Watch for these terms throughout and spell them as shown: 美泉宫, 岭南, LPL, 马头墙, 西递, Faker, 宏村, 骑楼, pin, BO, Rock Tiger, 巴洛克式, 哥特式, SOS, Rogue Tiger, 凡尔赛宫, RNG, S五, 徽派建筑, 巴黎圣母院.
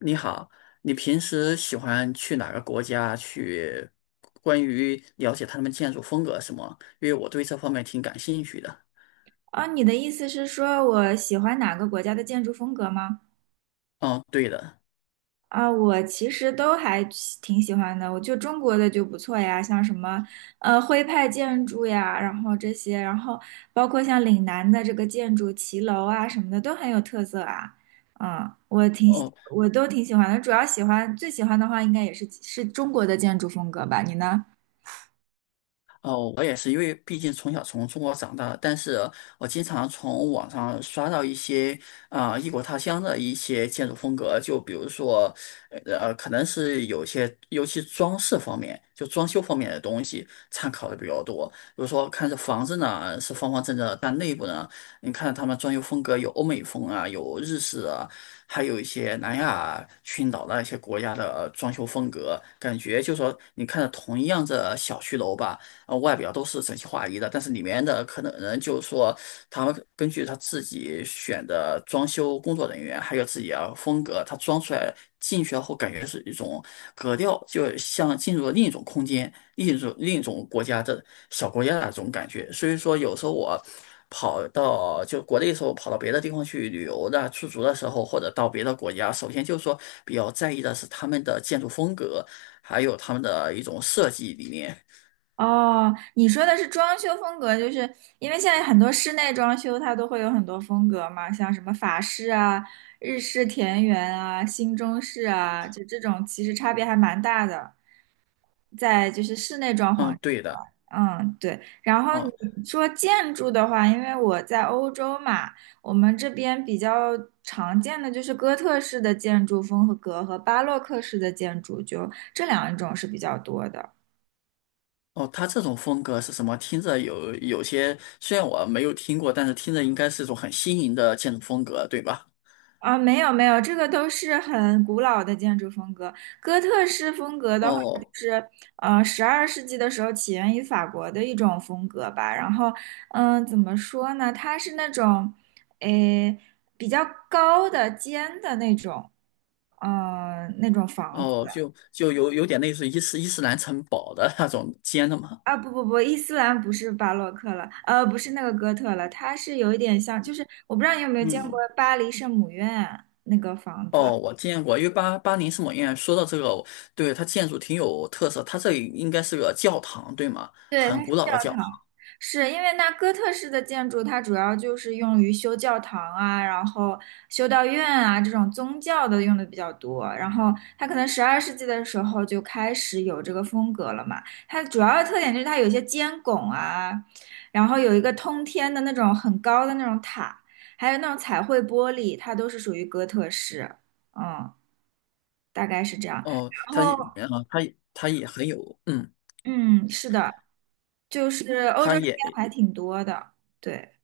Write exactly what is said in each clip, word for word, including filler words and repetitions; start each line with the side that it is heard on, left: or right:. left: 你好，你平时喜欢去哪个国家去？关于了解他们建筑风格什么？因为我对这方面挺感兴趣的。
right: 啊，你的意思是说我喜欢哪个国家的建筑风格吗？
left: 哦，对的。
right: 啊，我其实都还喜挺喜欢的，我就中国的就不错呀，像什么呃徽派建筑呀，然后这些，然后包括像岭南的这个建筑骑楼啊什么的都很有特色啊。嗯，我挺喜
left: 哦。
right: 我都挺喜欢的，主要喜欢最喜欢的话应该也是是中国的建筑风格吧，你呢？
left: 哦，我也是，因为毕竟从小从中国长大，但是我经常从网上刷到一些啊、呃异国他乡的一些建筑风格，就比如说，呃，可能是有些，尤其装饰方面，就装修方面的东西参考的比较多。比如说，看这房子呢是方方正正的，但内部呢，你看他们装修风格有欧美风啊，有日式啊，还有一些南亚群岛的一些国家的装修风格，感觉就说你看着同样的小区楼吧。呃外表都是整齐划一的，但是里面的可能人就是说，他们根据他自己选的装修工作人员，还有自己的风格，他装出来进去后感觉是一种格调，就像进入了另一种空间、另一种另一种国家的小国家的那种感觉。所以说，有时候我。跑到就国内的时候，跑到别的地方去旅游的、出足的时候，或者到别的国家，首先就是说比较在意的是他们的建筑风格，还有他们的一种设计理念。
right: 哦，你说的是装修风格，就是因为现在很多室内装修它都会有很多风格嘛，像什么法式啊、日式田园啊、新中式啊，就这种其实差别还蛮大的，在就是室内装
left: 嗯，
right: 潢这一
left: 对
right: 块。
left: 的。
right: 嗯，对。然后
left: 哦。
right: 你说建筑的话，因为我在欧洲嘛，我们这边比较常见的就是哥特式的建筑风格和巴洛克式的建筑，就这两种是比较多的。
left: 哦，他这种风格是什么？听着有有些，虽然我没有听过，但是听着应该是一种很新颖的建筑风格，对吧？
right: 啊，没有没有，这个都是很古老的建筑风格。哥特式风格的话，就
left: 哦
right: 是呃，十二世纪的时候起源于法国的一种风格吧。然后，嗯，怎么说呢？它是那种，诶，比较高的、尖的那种，嗯、那种房子
left: 哦。就就有有点类似于伊斯伊斯兰城堡的那种尖的嘛。
right: 啊。不不不，伊斯兰不是巴洛克了，呃，不是那个哥特了，它是有一点像，就是我不知道你有没有见过
left: 嗯，
right: 巴黎圣母院那个房子。
left: 哦，我见过，因为巴巴黎圣母院说到这个，对它建筑挺有特色，它这里应该是个教堂，对吗？
right: 对，它
left: 很
right: 是
left: 古老
right: 教
left: 的教
right: 堂，
left: 堂。
right: 是因为那哥特式的建筑，它主要就是用于修教堂啊，然后修道院啊这种宗教的用的比较多。然后它可能十二世纪的时候就开始有这个风格了嘛。它主要的特点就是它有一些尖拱啊，然后有一个通天的那种很高的那种塔，还有那种彩绘玻璃，它都是属于哥特式。嗯，大概是这样。
left: 哦，
right: 然
left: 它也，
right: 后，
left: 呃，它它也很有，嗯，
right: 嗯，是的。就是欧洲
left: 它
right: 这边
left: 也。
right: 还挺多的，对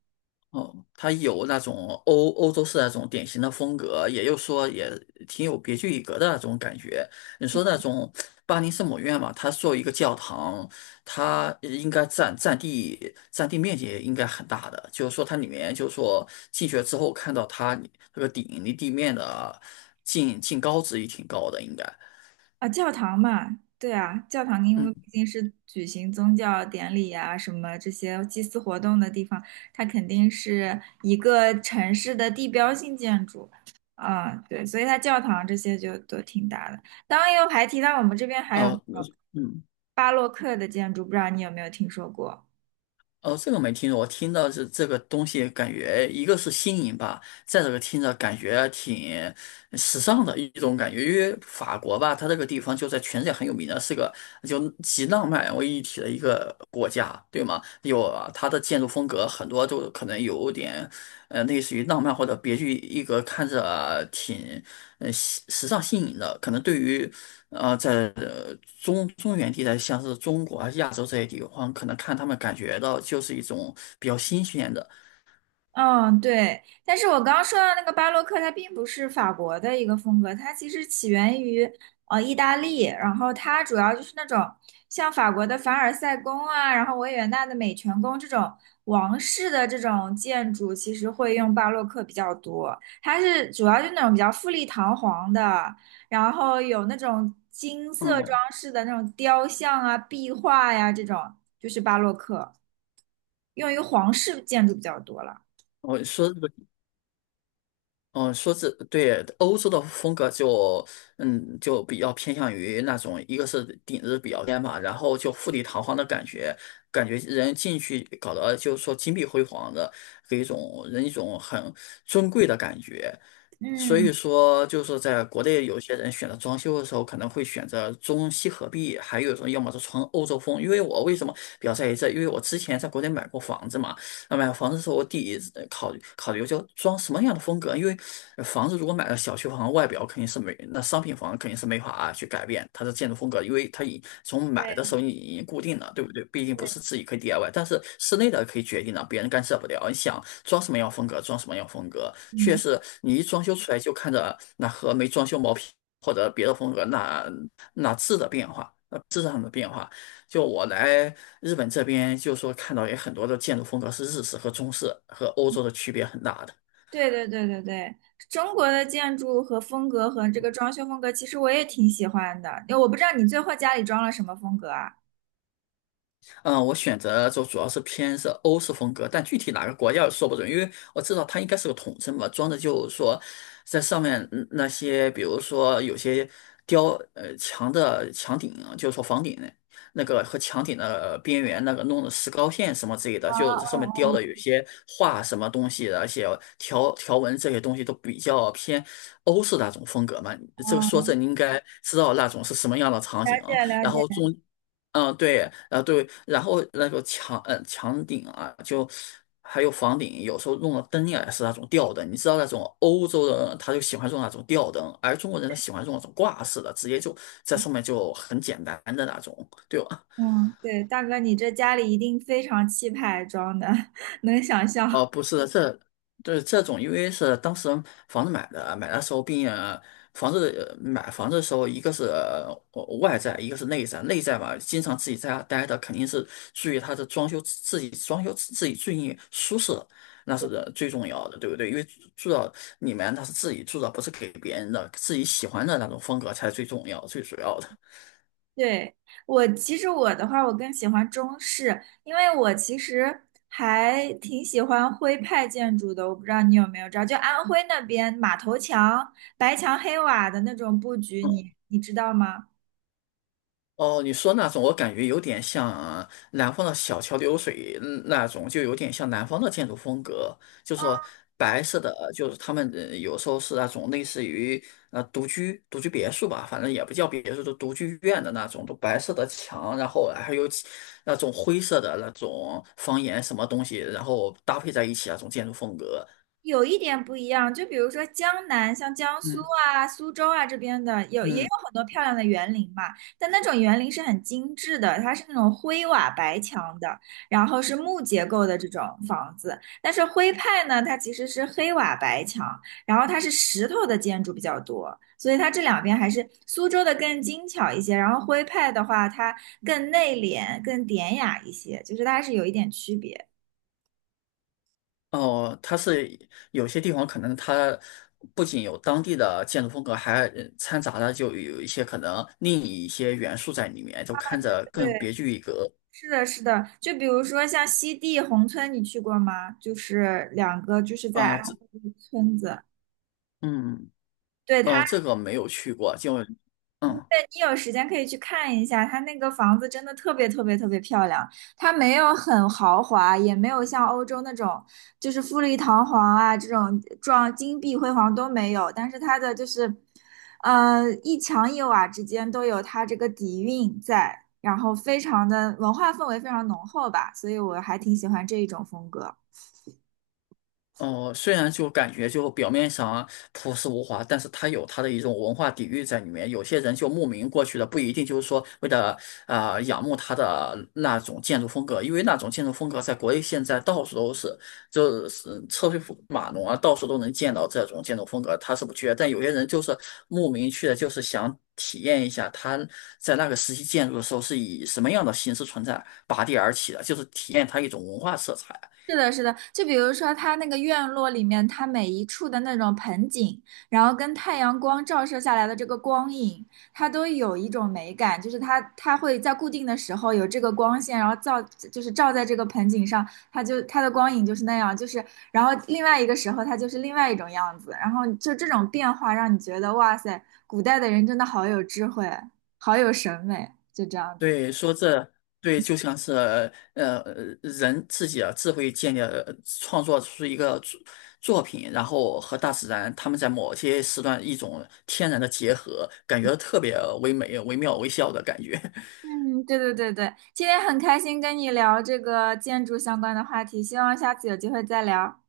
left: 哦，它有那种欧欧洲式那种典型的风格，也就是说也挺有别具一格的那种感觉。你说那种巴黎圣母院嘛，它作为一个教堂，它应该占占地占地面积也应该很大的，就是说它里面就是说进去了之后看到它那个顶离地面的近近高值也挺高的，应该。
right: 啊，教堂嘛，对啊，教堂因为
left: 嗯，
right: 毕竟是举行宗教典礼啊什么这些祭祀活动的地方，它肯定是一个城市的地标性建筑，啊，对，所以它教堂这些就都挺大的。当然又还提到我们这边还有那
left: 哦，
right: 种
left: 嗯。
right: 巴洛克的建筑，不知道你有没有听说过？
left: 哦，这个没听过，我听到是这个东西，感觉一个是新颖吧，再这个听着感觉挺时尚的一种感觉。因为法国吧，它这个地方就在全世界很有名的，是个就集浪漫为一体的一个国家，对吗？有啊它的建筑风格很多就可能有点。呃，类似于浪漫或者别具一格，看着挺呃时时尚新颖的。可能对于呃在呃中中原地带，像是中国啊、亚洲这些地方，可能看他们感觉到就是一种比较新鲜的。
right: 嗯，对，但是我刚刚说到那个巴洛克，它并不是法国的一个风格，它其实起源于呃意大利，然后它主要就是那种像法国的凡尔赛宫啊，然后维也纳的美泉宫这种王室的这种建筑，其实会用巴洛克比较多。它是主要就那种比较富丽堂皇的，然后有那种金色装
left: 嗯，
right: 饰的那种雕像啊、壁画呀、这种，就是巴洛克，用于皇室建筑比较多了。
left: 我说这个。嗯，说这对欧洲的风格就，嗯，就比较偏向于那种，一个是顶子比较尖嘛，然后就富丽堂皇的感觉，感觉人进去搞得就是说金碧辉煌的，给一种人一种很尊贵的感觉。所
right: 嗯。
left: 以说，就是说在国内有些人选择装修的时候，可能会选择中西合璧，还有一种要么是纯欧洲风。因为我为什么比较在意这？因为我之前在国内买过房子嘛。那买房子的时候，我第一考虑考虑就装什么样的风格，因为呃房子如果买了小区房，外表肯定是没，那商品房肯定是没法去改变它的建筑风格，因为它已从买的时
right: 对
left: 候你已经固定了，对不对？毕竟不
right: 对，
left: 是自己可以 D I Y，但是室内的可以决定了，别人干涉不了。你想装什么样风格，装什么样风格，确
right: 嗯
left: 实你一装修出来就看着那和没装修毛坯或者别的风格那那质的变化，呃质上的变化。就我来日本这边，就说看到有很多的建筑风格是日式和中式，和欧洲的区别很大的。
right: 对对对对对，中国的建筑和风格和这个装修风格，其实我也挺喜欢的。因为我不知道你最后家里装了什么风格啊？
left: 嗯，我选择就主要是偏是欧式风格，但具体哪个国家说不准，因为我知道它应该是个统称吧，装的就是说，在上面嗯那些，比如说有些雕呃墙的墙顶啊就是说房顶那个和墙顶的边缘那个弄的石膏线什么之类的，
right: 啊
left: 就是上面雕的
right: 啊
left: 有些画什么东西的，而且条条纹这些东西都比较偏欧式那种风格嘛。这个
right: 啊！
left: 说这
right: 哦
left: 你应该知道那种是什么样的场
right: 了
left: 景啊
right: 解了
left: 然
right: 解，
left: 后中嗯，对，对，呃，对，然后那个墙，呃，墙顶啊，就还有房顶，有时候用的灯也是那种吊灯。你知道那种欧洲人他就喜欢用那种吊灯，而中国人他喜欢用那种挂式的，直接就在上面就很简单的那种，对吧？
right: 嗯，对，大哥，你这家里一定非常气派装的，能想
left: 哦，
right: 象。
left: 不是的，这对这种，因为是当时房子买的，买的时候并呃房子呃买房子的时候，一个是呃外在，一个是内在。内在嘛，经常自己在家待的，肯定是注意它的装修，自己装修自己最舒适，那是呃最重要的，对不对？因为住到里面，它是自己住的，不是给别人的，自己喜欢的那种风格才是最重要、最主要的。
right: 对，我其实我的话，我更喜欢中式，因为我其实还挺喜欢徽派建筑的。我不知道你有没有知道，就安徽那边马头墙、白墙黑瓦的那种布局
left: 嗯。
right: 你，你知道吗？
left: 哦，你说那种，我感觉有点像南方的小桥流水嗯那种，就有点像南方的建筑风格，就说白色的，就是他们呃有时候是那种类似于呃独居独居别墅吧，反正也不叫别墅，就独居院的那种，都白色的墙，然后还有其那种灰色的那种房檐什么东西，然后搭配在一起那种建筑风格。
right: 有一点不一样，就比如说江南，像江苏
left: 嗯。
right: 啊、苏州啊这边的，有也有
left: 嗯。
right: 很多漂亮的园林嘛，但那种园林是很精致的，它是那种灰瓦白墙的，然后是木结构的这种房子。但是徽派呢，它其实是黑瓦白墙，然后它是石头的建筑比较多，所以它这两边还是苏州的更精巧一些，然后徽派的话，它更内敛、更典雅一些，就是它还是有一点区别。
left: 哦，它是有些地方可能它不仅有当地的建筑风格，还呃掺杂了就有一些可能另一些元素在里面，就看着更
right: 对。
left: 别具一格。
right: 是的，是的，就比如说像西递宏村，你去过吗？就是两个，就是在
left: 啊、
right: 安
left: 这
right: 徽的村子。
left: 嗯。
right: 对，
left: 哦，
right: 它，
left: 这个没有去过，就嗯。
right: 你有时间可以去看一下，它那个房子真的特别特别特别漂亮。它没有很豪华，也没有像欧洲那种就是富丽堂皇啊这种装金碧辉煌都没有，但是它的就是，呃，一墙一瓦之间都有它这个底蕴在，然后非常的文化氛围非常浓厚吧，所以我还挺喜欢这一种风格。
left: 哦，虽然就感觉就表面上啊朴实无华，但是它有它的一种文化底蕴在里面。有些人就慕名过去的，不一定就是说为了啊、呃仰慕它的那种建筑风格，因为那种建筑风格在国内现在到处都是，就是车水马龙啊，到处都能见到这种建筑风格，他是不缺。但有些人就是慕名去的，就是想体验一下他在那个时期建筑的时候是以什么样的形式存在，拔地而起的，就是体验它一种文化色彩。
right: 是的，是的，就比如说它那个院落里面，它每一处的那种盆景，然后跟太阳光照射下来的这个光影，它都有一种美感，就是它它会在固定的时候有这个光线，然后照就是照在这个盆景上，它就它的光影就是那样，就是然后另外一个时候它就是另外一种样子，然后就这种变化让你觉得哇塞，古代的人真的好有智慧，好有审美，就这样子。
left: 对，说这对就像是呃人自己啊智慧建立了创作出一个作作品，然后和大自然他们在某些时段一种天然的结合，感觉特别唯美、惟妙惟肖的感觉。
right: 嗯，对对对对，今天很开心跟你聊这个建筑相关的话题，希望下次有机会再聊。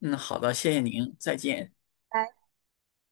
left: 嗯，好的，谢谢您，再见。
right: 拜拜